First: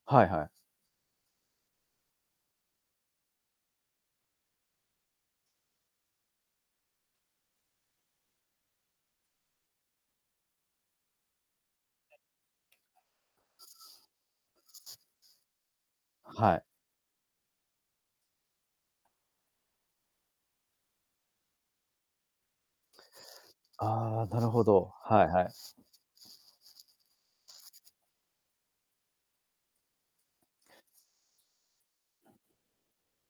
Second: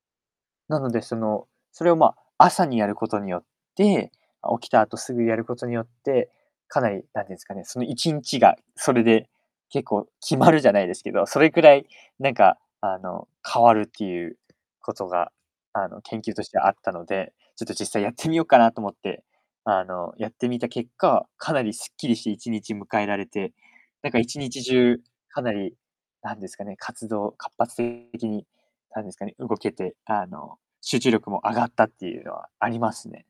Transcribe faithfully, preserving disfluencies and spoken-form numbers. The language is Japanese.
はいはい。なので、その、それを、まあ、朝にやることによって、あ、起きた後すぐやることによって、かなり何て言うんすかね。そのいちんちが、それで、結構決まるじゃないですけど、それくらい、何か、あの、変わるっていうことが、あの、研究としはてい。あったので、ちょっと実際やってみようかなと思って、あの、やってみた結果、かなりすっきりしていちにち迎えられて、なんかああ。いなちるにちほじど、ゅう、はいはかい。なり、なんですかね。活動を活発的に、なんですかね。動けて、あの、集中力も上がったっていうのはありますね。